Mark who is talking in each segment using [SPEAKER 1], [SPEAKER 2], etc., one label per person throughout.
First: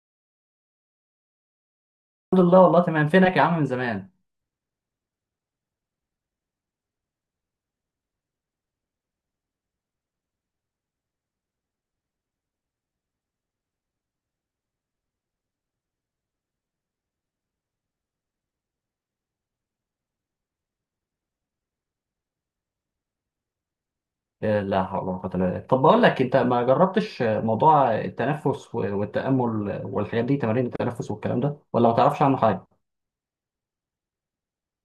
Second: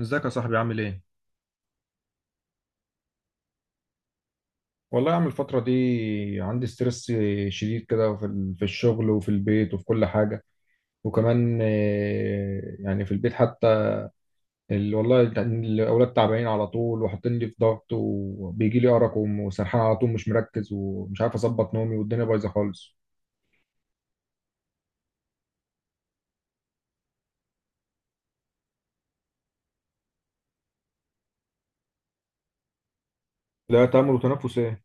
[SPEAKER 1] ازيك يا صاحبي، عامل ايه؟
[SPEAKER 2] الحمد لله، والله تمام. فينك يا عم من زمان؟
[SPEAKER 1] والله عامل الفترة دي عندي ستريس شديد كده في الشغل وفي البيت وفي كل حاجة. وكمان يعني في البيت حتى الأولاد تعبانين على طول، وحاطين لي في ضغط، وبيجي لي أرق وسرحان على طول، مش مركز ومش عارف أظبط نومي، والدنيا بايظة خالص.
[SPEAKER 2] إيه، لا حول ولا قوة إلا بالله. طب بقول لك، انت ما جربتش موضوع التنفس والتأمل والحاجات دي، تمارين التنفس والكلام ده، ولا ما تعرفش عنه حاجة؟
[SPEAKER 1] لا، تأمل وتنفس إيه؟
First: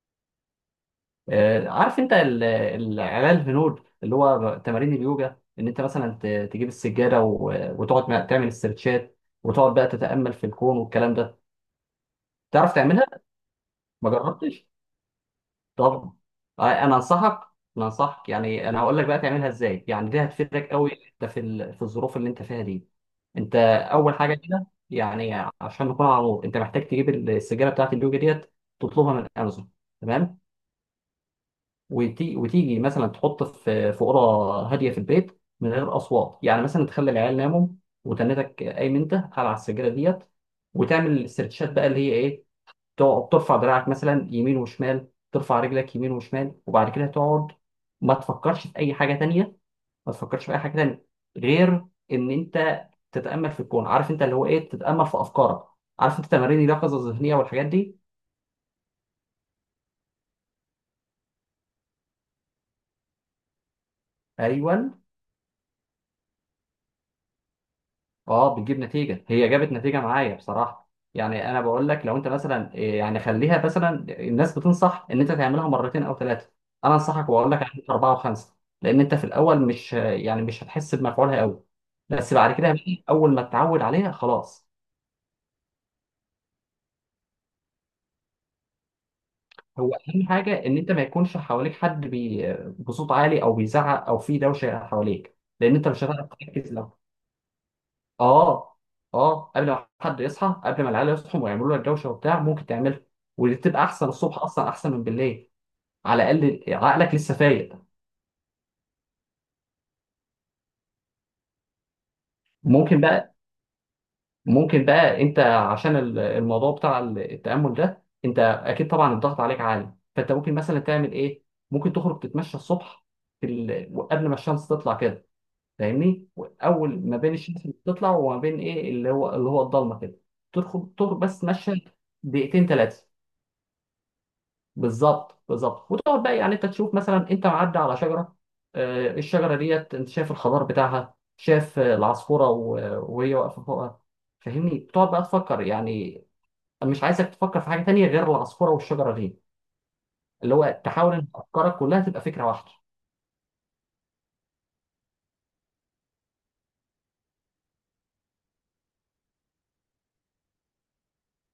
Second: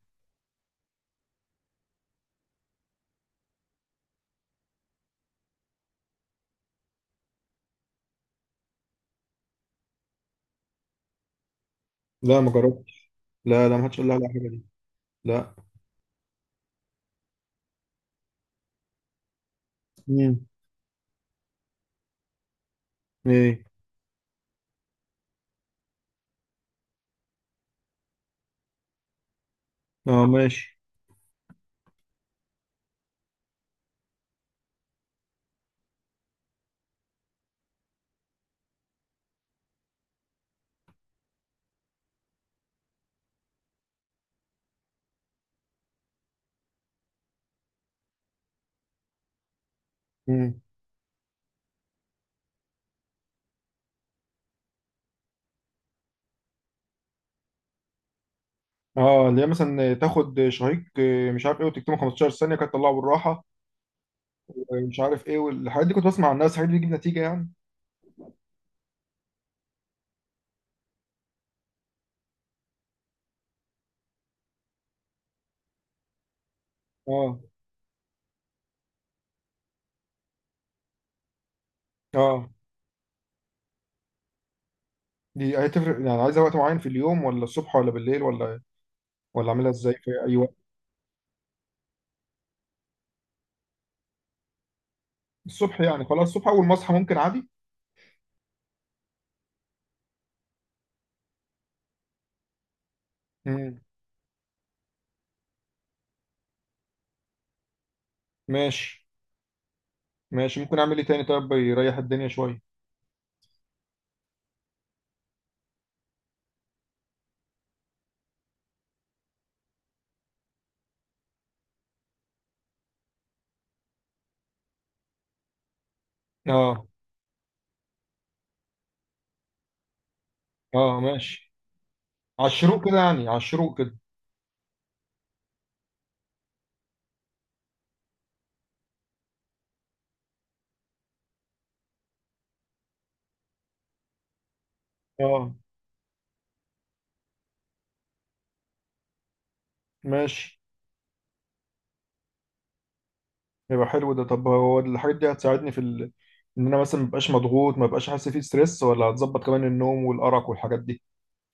[SPEAKER 2] عارف انت العلاج الهنود اللي هو تمارين اليوجا، ان انت مثلا تجيب السجادة وتقعد تعمل استرتشات، وتقعد بقى تتأمل في الكون والكلام ده.
[SPEAKER 1] لا، ما
[SPEAKER 2] تعرف تعملها؟
[SPEAKER 1] جربتش. لا، لا، ما حدش قال
[SPEAKER 2] ما
[SPEAKER 1] لي على الحاجة دي.
[SPEAKER 2] جربتش؟
[SPEAKER 1] لا.
[SPEAKER 2] طبعا. انا انصحك. يعني انا هقول لك بقى تعملها ازاي، يعني دي
[SPEAKER 1] امم.
[SPEAKER 2] هتفيدك قوي انت في في الظروف اللي انت فيها دي. انت
[SPEAKER 1] إيه.
[SPEAKER 2] اول حاجه كده يعني، عشان نكون على نور، انت محتاج تجيب السجاره بتاعت اليوجا ديت، تطلبها من امازون.
[SPEAKER 1] أه،
[SPEAKER 2] تمام.
[SPEAKER 1] ماشي.
[SPEAKER 2] وتيجي مثلا تحط في في اوضه هاديه في البيت من غير اصوات، يعني مثلا تخلي العيال ناموا وتنتك قايم انت على السجاره ديت، وتعمل السيرتشات بقى، اللي هي ايه، تقعد ترفع دراعك مثلا يمين وشمال، ترفع رجلك يمين وشمال، وبعد كده تقعد ما تفكرش في اي حاجه تانية. ما تفكرش في اي
[SPEAKER 1] امم.
[SPEAKER 2] حاجه تانية غير ان انت تتامل في الكون. عارف انت اللي هو ايه، تتامل في افكارك. عارف انت تمارين اليقظه الذهنيه والحاجات دي؟
[SPEAKER 1] اه، اللي هي مثلا تاخد شهيق، مش عارف ايه، وتكتمه 15 ثانية، كانت تطلعه بالراحة.
[SPEAKER 2] ايوه.
[SPEAKER 1] مش عارف ايه، والحاجات دي كنت بسمع عن الناس الحاجات دي بتجيب نتيجه يعني.
[SPEAKER 2] اه، بتجيب نتيجه، هي جابت نتيجه معايا بصراحه. يعني انا بقول لك، لو انت مثلا يعني خليها مثلا، الناس بتنصح ان انت تعملها مرتين او ثلاثه، انا انصحك
[SPEAKER 1] اه.
[SPEAKER 2] واقول لك اعمل اربعه وخمسه، لان انت في الاول مش هتحس بمفعولها قوي، بس
[SPEAKER 1] اه،
[SPEAKER 2] بعد كده بقى، اول ما تتعود عليها خلاص.
[SPEAKER 1] دي هتفرق يعني؟ عايزه وقت معين في اليوم، ولا الصبح ولا بالليل، ولا اعملها ازاي
[SPEAKER 2] هو
[SPEAKER 1] في
[SPEAKER 2] اهم
[SPEAKER 1] اي وقت؟
[SPEAKER 2] حاجه ان انت ما يكونش حواليك حد بي بصوت عالي او بيزعق او في دوشه حواليك، لان
[SPEAKER 1] الصبح
[SPEAKER 2] انت مش
[SPEAKER 1] يعني، خلاص
[SPEAKER 2] هتعرف
[SPEAKER 1] الصبح اول ما
[SPEAKER 2] تركز.
[SPEAKER 1] اصحى ممكن عادي.
[SPEAKER 2] اه. اه، قبل ما حد يصحى، قبل ما العيال يصحوا ويعملوا لك دوشه وبتاع، ممكن تعملها. ودي
[SPEAKER 1] امم.
[SPEAKER 2] بتبقى احسن، الصبح اصلا احسن من بالليل، على الاقل عقلك لسه فايق.
[SPEAKER 1] ماشي. ماشي، ممكن اعمل ايه تاني طيب يريح الدنيا شويه؟
[SPEAKER 2] ممكن بقى. انت عشان الموضوع بتاع التامل ده، انت اكيد طبعا الضغط عليك عالي، فانت ممكن مثلا تعمل ايه، ممكن تخرج تتمشى الصبح، قبل ما الشمس تطلع كده، فاهمني؟
[SPEAKER 1] اه.
[SPEAKER 2] اول ما بين الشمس اللي بتطلع وما بين ايه، اللي هو الضلمه كده، تدخل
[SPEAKER 1] اه،
[SPEAKER 2] تخرج بس
[SPEAKER 1] ماشي.
[SPEAKER 2] تمشى
[SPEAKER 1] على
[SPEAKER 2] دقيقتين
[SPEAKER 1] الشروق كده
[SPEAKER 2] ثلاثه.
[SPEAKER 1] يعني، على الشروق كده.
[SPEAKER 2] بالظبط، بالظبط. وتقعد بقى، يعني انت تشوف مثلا انت معدي على شجره، الشجره ديت، انت شايف الخضار بتاعها، شايف العصفوره وهي واقفه فوقها، فاهمني؟ بتقعد بقى
[SPEAKER 1] اه،
[SPEAKER 2] تفكر، يعني مش عايزك تفكر في حاجه تانية غير العصفوره والشجره دي، اللي
[SPEAKER 1] ماشي.
[SPEAKER 2] هو تحاول ان افكارك كلها تبقى فكره واحده.
[SPEAKER 1] يبقى حلو ده. طب هو الحاجات دي هتساعدني في ان انا مثلا مبقاش مضغوط، مبقاش حاسس فيه ستريس، ولا هتظبط كمان النوم والارق والحاجات دي؟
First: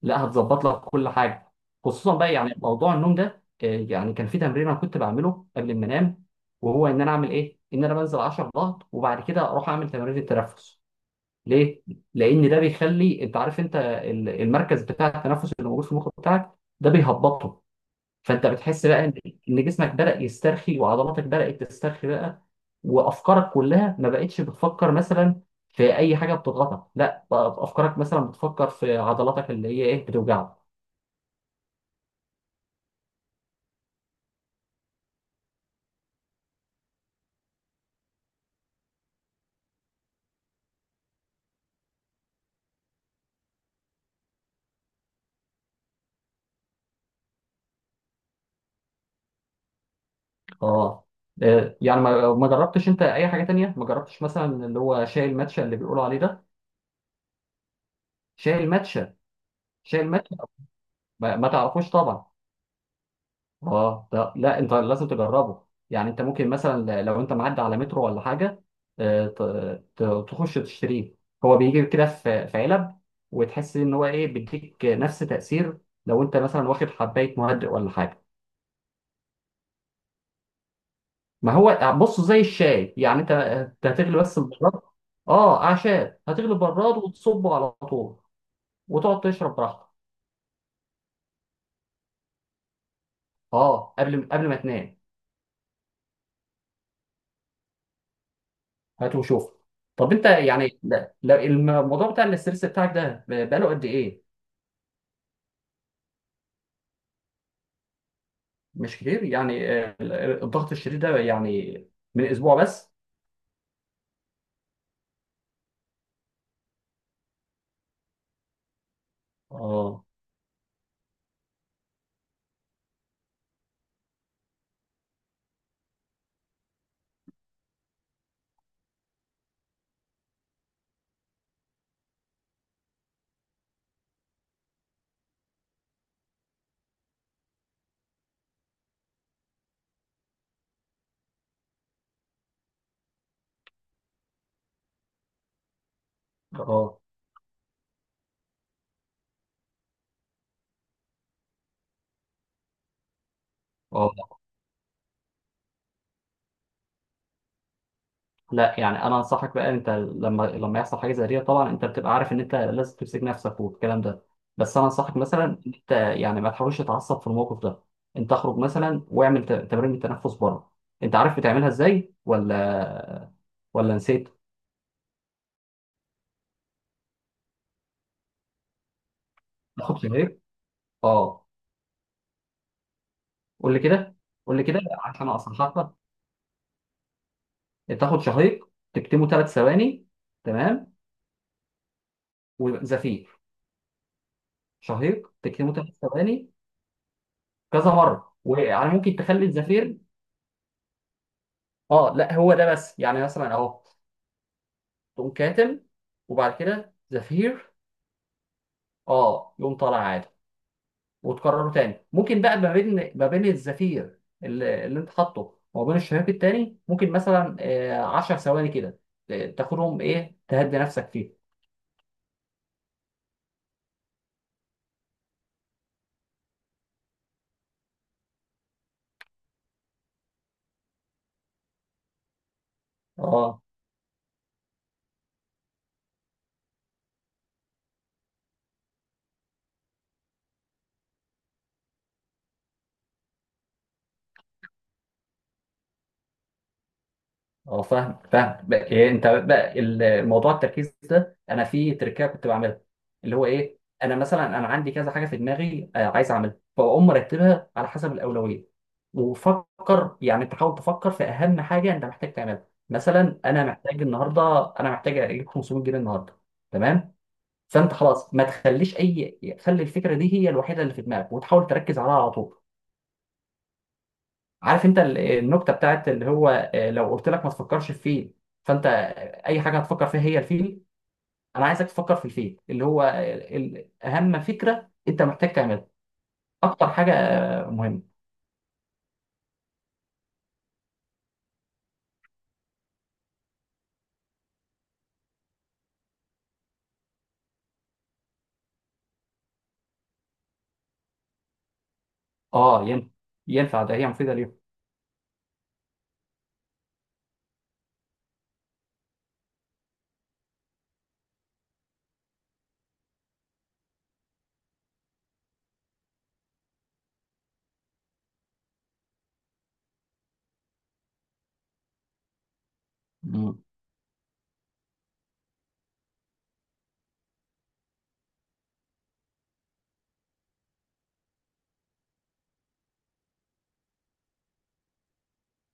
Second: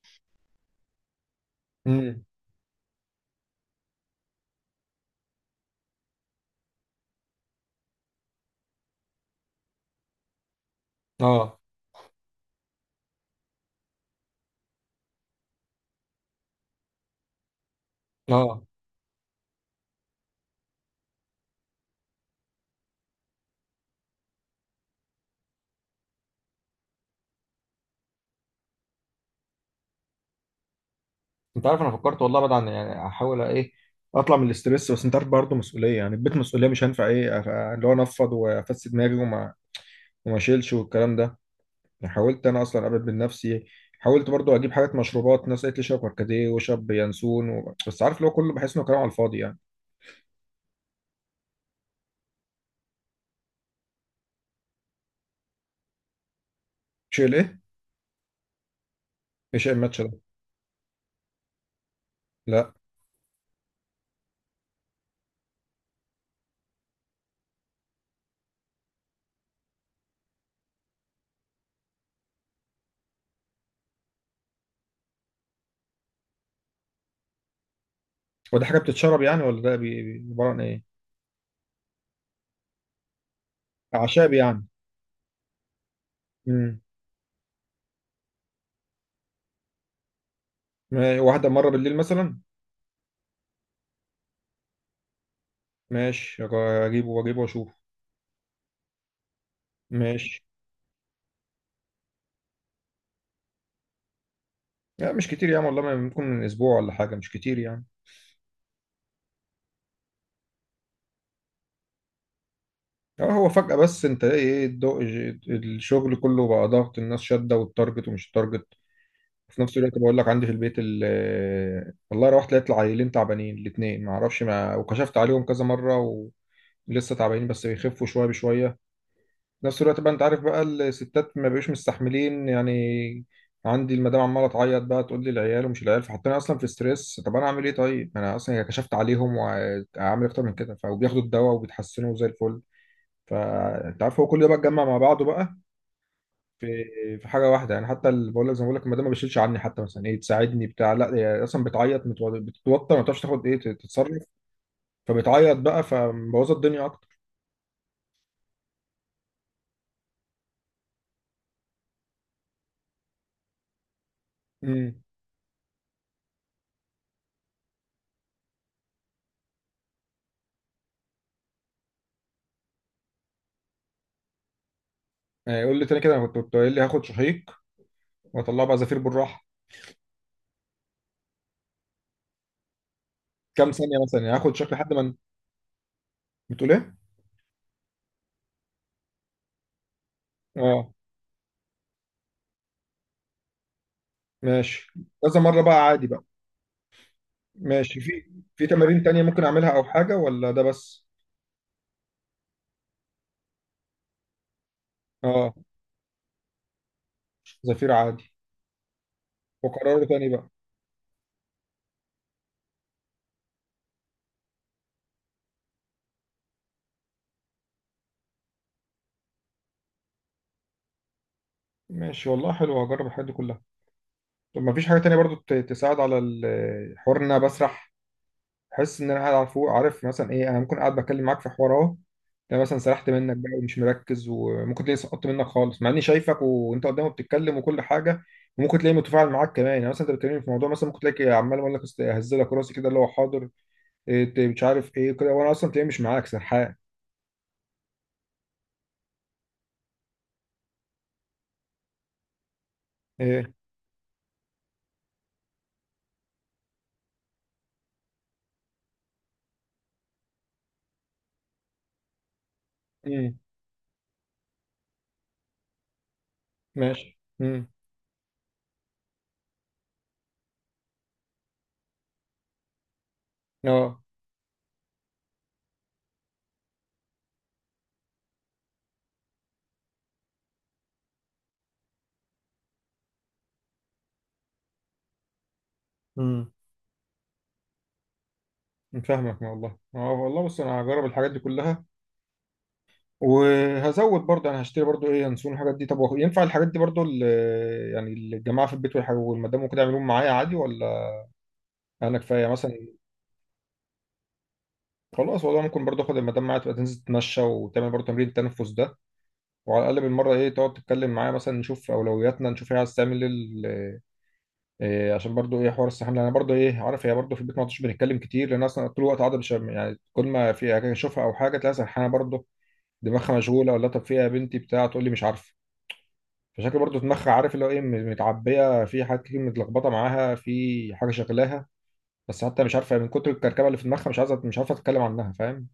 [SPEAKER 2] لا، هتظبط لك كل حاجه. خصوصا
[SPEAKER 1] امم.
[SPEAKER 2] بقى يعني موضوع النوم ده، يعني كان في تمرين انا كنت بعمله قبل ما انام، وهو ان انا اعمل ايه، ان انا بنزل 10 ضغط، وبعد كده اروح اعمل تمارين التنفس.
[SPEAKER 1] اه.
[SPEAKER 2] ليه؟ لأن ده بيخلي أنت عارف أنت المركز بتاع التنفس اللي موجود في المخ بتاعك، ده بيهبطه. فأنت
[SPEAKER 1] اه،
[SPEAKER 2] بتحس بقى إن جسمك بدأ يسترخي، وعضلاتك بدأت تسترخي بقى، وأفكارك كلها ما بقتش بتفكر مثلا في أي حاجة بتضغطك، لا، بقى أفكارك مثلا بتفكر في عضلاتك اللي هي إيه، بتوجعك.
[SPEAKER 1] انت عارف انا فكرت والله، بعد عن يعني احاول ايه اطلع من الاسترس، بس انت عارف برضه مسؤوليه، يعني البيت مسؤوليه، مش هينفع ايه اللي هو انفض وافسد دماغي وما اشيلش والكلام ده. يعني حاولت انا اصلا ابعد من نفسي، حاولت برضه اجيب حاجات مشروبات، ناس قالت لي شرب كركديه وشرب ينسون بس عارف اللي هو كله بحس انه كلام على الفاضي يعني.
[SPEAKER 2] أه. يعني ما جربتش أنت أي حاجة تانية، ما جربتش مثلا اللي هو شاي الماتشا اللي بيقولوا عليه ده؟
[SPEAKER 1] شيل ايه؟
[SPEAKER 2] شاي الماتشا.
[SPEAKER 1] ايش
[SPEAKER 2] شاي
[SPEAKER 1] الماتش ده؟
[SPEAKER 2] الماتشا. ما تعرفوش طبعا.
[SPEAKER 1] لا.
[SPEAKER 2] اه، ده لا، انت لازم تجربه، يعني انت ممكن مثلا لو انت معدي على مترو ولا حاجه، آه، ت- تخش تشتريه، هو بيجي كده في في علب، وتحس ان هو ايه، بيديك نفس تاثير لو انت مثلا واخد حبايه مهدئ ولا حاجه.
[SPEAKER 1] هو دي حاجه بتتشرب يعني، ولا ده عباره عن ايه؟
[SPEAKER 2] ما هو بص زي الشاي يعني، انت هتغلي
[SPEAKER 1] اعشاب
[SPEAKER 2] بس
[SPEAKER 1] يعني.
[SPEAKER 2] البراد. اه، اعشاب، هتغلي
[SPEAKER 1] امم.
[SPEAKER 2] البراد وتصبه على طول، وتقعد تشرب براحتك.
[SPEAKER 1] واحده مره بالليل مثلا؟
[SPEAKER 2] اه، قبل ما تنام.
[SPEAKER 1] ماشي، اجيبه واجيبه واشوف.
[SPEAKER 2] هات وشوف. طب انت
[SPEAKER 1] ماشي.
[SPEAKER 2] يعني لا- لا، الموضوع بتاع الاسترس بتاعك ده بقاله قد ايه؟
[SPEAKER 1] لا، مش كتير يعني، والله ما ممكن من اسبوع ولا حاجه، مش كتير يعني.
[SPEAKER 2] مش كتير يعني. الضغط الشديد ده يعني، من اسبوع بس؟
[SPEAKER 1] اه هو فجاه، بس انت ايه الضوء؟ الشغل كله بقى ضغط، الناس شاده والتارجت ومش التارجت. في نفس الوقت
[SPEAKER 2] اه.
[SPEAKER 1] بقول لك عندي في البيت، والله روحت لقيت العيلين تعبانين الاثنين، ما اعرفش، ما وكشفت عليهم كذا مره. ولسه تعبانين بس بيخفوا شويه بشويه. نفس الوقت بقى انت عارف بقى الستات ما بقوش مستحملين يعني. عندي المدام عماله تعيط بقى، تقول لي العيال ومش العيال، فحطينا اصلا في ستريس. طب انا اعمل ايه طيب، انا اصلا كشفت عليهم واعمل اكتر من كده، فبياخدوا الدواء وبيتحسنوا زي الفل. فانت عارف هو كل ده بقى اتجمع مع بعضه بقى في
[SPEAKER 2] اه.
[SPEAKER 1] في حاجه واحده يعني. حتى اللي بقول لك، زي ما بقول لك المدام ما بتشيلش عني، حتى مثلا ايه تساعدني بتاع، لا، هي اصلا بتعيط، بتتوتر، ما بتعرفش تاخد ايه
[SPEAKER 2] اه.
[SPEAKER 1] تتصرف. فبتعيط بقى فمبوظه الدنيا اكتر.
[SPEAKER 2] لا، يعني انا انصحك بقى، انت لما يحصل حاجه زي دي، طبعا انت بتبقى عارف ان انت لازم تمسك نفسك والكلام ده، بس انا
[SPEAKER 1] امم.
[SPEAKER 2] انصحك مثلا ان انت يعني ما تحاولش تتعصب في الموقف ده. انت اخرج مثلا واعمل تمارين التنفس بره. انت عارف بتعملها ازاي ولا نسيت؟
[SPEAKER 1] قول لي تاني كده، انا كنت قايل لي هاخد شهيق واطلعه بقى زفير بالراحه.
[SPEAKER 2] تاخد بريك؟ اه،
[SPEAKER 1] كام
[SPEAKER 2] قول لي
[SPEAKER 1] ثانية
[SPEAKER 2] كده.
[SPEAKER 1] مثلا يعني هاخد،
[SPEAKER 2] قول لي
[SPEAKER 1] شكل
[SPEAKER 2] كده
[SPEAKER 1] لحد ما
[SPEAKER 2] عشان اصحح لك.
[SPEAKER 1] بتقول ايه؟
[SPEAKER 2] تاخد شهيق، تكتمه ثلاث ثواني،
[SPEAKER 1] اه،
[SPEAKER 2] تمام، وزفير.
[SPEAKER 1] ماشي.
[SPEAKER 2] شهيق
[SPEAKER 1] كذا مرة
[SPEAKER 2] تكتمه
[SPEAKER 1] بقى
[SPEAKER 2] ثلاث
[SPEAKER 1] عادي بقى.
[SPEAKER 2] ثواني كذا
[SPEAKER 1] ماشي، في
[SPEAKER 2] مره.
[SPEAKER 1] في
[SPEAKER 2] ويعني
[SPEAKER 1] تمارين
[SPEAKER 2] ممكن
[SPEAKER 1] تانية ممكن
[SPEAKER 2] تخلي
[SPEAKER 1] اعملها او
[SPEAKER 2] الزفير.
[SPEAKER 1] حاجة ولا ده بس؟
[SPEAKER 2] اه لا، هو ده بس يعني، مثلا اهو، تقوم
[SPEAKER 1] اه.
[SPEAKER 2] كاتم، وبعد كده زفير.
[SPEAKER 1] زفير عادي.
[SPEAKER 2] اه، يقوم طالع
[SPEAKER 1] وقرار
[SPEAKER 2] عادي.
[SPEAKER 1] تاني بقى.
[SPEAKER 2] وتكرره تاني. ممكن بقى ما بين الزفير اللي انت حاطه وما بين الشهيق التاني، ممكن مثلا 10 ثواني كده، تاخدهم ايه، تهدي نفسك فيه.
[SPEAKER 1] ماشي والله، حلو، هجرب الحاجات دي كلها. طب ما فيش حاجة تانية برضو تساعد على الحوار ان انا بسرح؟ احس ان انا قاعد على فوق، عارف مثلا ايه، انا ممكن قاعد بتكلم معاك في حوار اهو، ده مثلا سرحت منك بقى
[SPEAKER 2] اه.
[SPEAKER 1] ومش مركز، وممكن تلاقي سقطت منك خالص مع اني شايفك وانت قدامي بتتكلم وكل حاجه. وممكن تلاقي متفاعل معاك كمان يعني، مثلا انت بتكلمني في موضوع، مثلا ممكن تلاقي عمال اقول لك اهزلك راسي كده، اللي هو حاضر، إيه، مش عارف ايه كده، وانا اصلا تلاقي مش معاك، سرحان.
[SPEAKER 2] اه، فاهم فاهم بقى. إيه انت بقى الموضوع التركيز ده، انا في تركية كنت بعملها، اللي هو
[SPEAKER 1] ايه.
[SPEAKER 2] ايه، انا مثلا انا عندي كذا حاجه في دماغي عايز اعملها، فاقوم مرتبها على حسب الاولويه. وفكر، يعني تحاول تفكر في اهم حاجه انت محتاج تعملها،
[SPEAKER 1] امم.
[SPEAKER 2] مثلا انا محتاج النهارده، انا محتاج اجيب 500 جنيه النهارده، تمام؟
[SPEAKER 1] ماشي. امم.
[SPEAKER 2] فانت خلاص ما تخليش اي، خلي الفكره دي هي الوحيده اللي في دماغك، وتحاول تركز عليها على طول.
[SPEAKER 1] اه.
[SPEAKER 2] عارف انت النكته بتاعت اللي هو، لو قلت لك ما تفكرش في فيل، فانت اي حاجه هتفكر فيها هي الفيل. انا عايزك تفكر في الفيل اللي هو اهم فكره انت محتاج تعملها،
[SPEAKER 1] امم.
[SPEAKER 2] اكتر حاجه مهمه.
[SPEAKER 1] فاهمك والله. اه والله، بص انا هجرب الحاجات دي كلها، وهزود برضه انا هشتري برضه ايه ينسون الحاجات دي. طب هو ينفع الحاجات دي برضه يعني الجماعه في البيت والحاجة والمدام وكده يعملوهم معايا عادي، ولا انا كفايه
[SPEAKER 2] اه،
[SPEAKER 1] مثلا؟
[SPEAKER 2] ينفع، ينفع ده، هي مفيده.
[SPEAKER 1] خلاص والله، ممكن برضه اخد المدام معايا، تبقى تنزل تتمشى وتعمل برضه تمرين التنفس ده، وعلى الاقل بالمره ايه، تقعد تتكلم معايا مثلا، نشوف اولوياتنا، نشوف هي عايز تعمل ايه إيه، عشان برضه ايه حوار السحاب. لأن انا برضه ايه عارف، هي برضه في البيت ما عدتش بنتكلم كتير، لان اصلا طول الوقت قاعده مش يعني، كل ما في حاجه اشوفها او حاجه تلاقيها سرحانه برضه، دماغها
[SPEAKER 2] ليهم.
[SPEAKER 1] مشغوله، ولا طب فيها يا بنتي بتاع، تقول لي مش عارفه. فشكل برضو دماغها، عارف اللي هو ايه، متعبيه في حاجات كتير، متلخبطه معاها في حاجه شغلاها، بس حتى مش عارفه من كتر الكركبه اللي في دماغها، مش عايزه مش عارفه تتكلم عنها، فاهم.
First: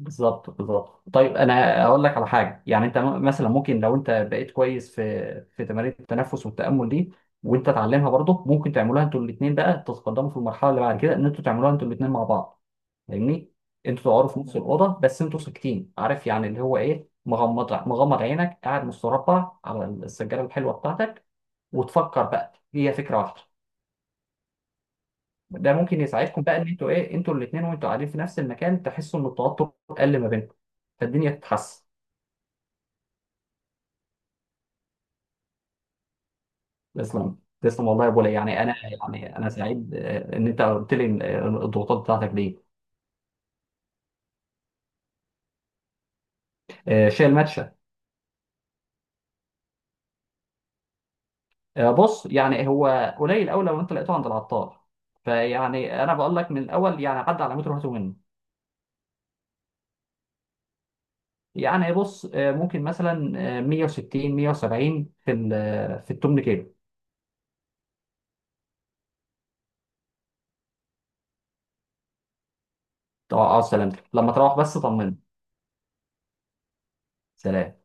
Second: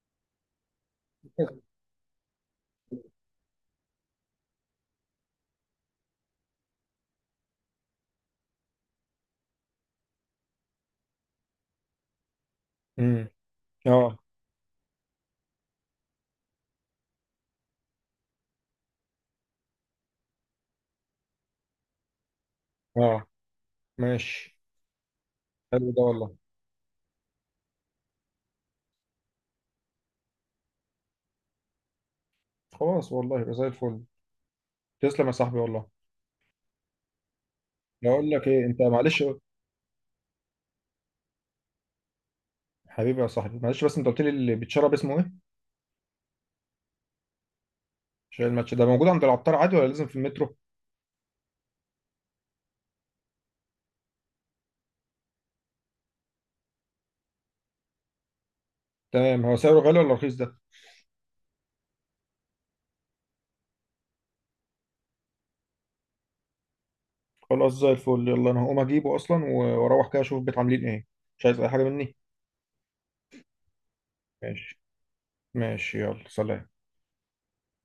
[SPEAKER 2] بالظبط، بالظبط. طيب انا اقول لك على حاجه، يعني انت مثلا ممكن لو انت بقيت كويس في في تمارين التنفس والتامل دي، وانت تعلمها برضه، ممكن تعملوها انتوا الاثنين. بقى تتقدموا في المرحله اللي بعد كده، ان انتوا تعملوها انتوا الاثنين مع بعض،
[SPEAKER 1] امم.
[SPEAKER 2] فاهمني؟ انتوا
[SPEAKER 1] اه.
[SPEAKER 2] تقعدوا في نفس الاوضه بس انتوا ساكتين، عارف يعني اللي هو ايه، مغمض مغمض عينك، قاعد مستربع على السجاده الحلوه بتاعتك، وتفكر بقى هي فكره
[SPEAKER 1] اه،
[SPEAKER 2] واحده.
[SPEAKER 1] ماشي.
[SPEAKER 2] ده
[SPEAKER 1] حلو
[SPEAKER 2] ممكن
[SPEAKER 1] ده والله.
[SPEAKER 2] يساعدكم بقى، ان انتوا ايه، انتوا الاثنين وانتوا قاعدين في نفس المكان، تحسوا ان التوتر قل ما بينكم، فالدنيا تتحسن.
[SPEAKER 1] خلاص والله، يبقى زي الفل. تسلم يا صاحبي والله.
[SPEAKER 2] تسلم، تسلم والله يا ابو
[SPEAKER 1] بقول
[SPEAKER 2] علي.
[SPEAKER 1] لك ايه انت، معلش
[SPEAKER 2] يعني انا سعيد ان انت قلت لي إن، الضغوطات بتاعتك دي.
[SPEAKER 1] حبيبي يا صاحبي، معلش بس انت قلت لي اللي بيتشرب اسمه ايه؟
[SPEAKER 2] شايل ماتشة.
[SPEAKER 1] عشان الماتش ده موجود عند العطار عادي، ولا لازم في المترو؟
[SPEAKER 2] بص يعني هو قليل قوي، لو انت لقيته عند العطار، فيعني انا بقول لك من الاول، يعني عدى على متر وهاته منه.
[SPEAKER 1] تمام. هو سعره غالي ولا رخيص ده؟
[SPEAKER 2] يعني بص، ممكن مثلا 160 170 في في التمن كيلو.
[SPEAKER 1] خلاص، زي الفل، يلا انا هقوم اجيبه اصلا، واروح كده اشوف البيت عاملين ايه. مش عايز اي حاجه مني؟
[SPEAKER 2] طب اه، سلامتك لما تروح بس
[SPEAKER 1] ماشي.
[SPEAKER 2] طمني.
[SPEAKER 1] ماشي، يلا سلام.
[SPEAKER 2] سلام.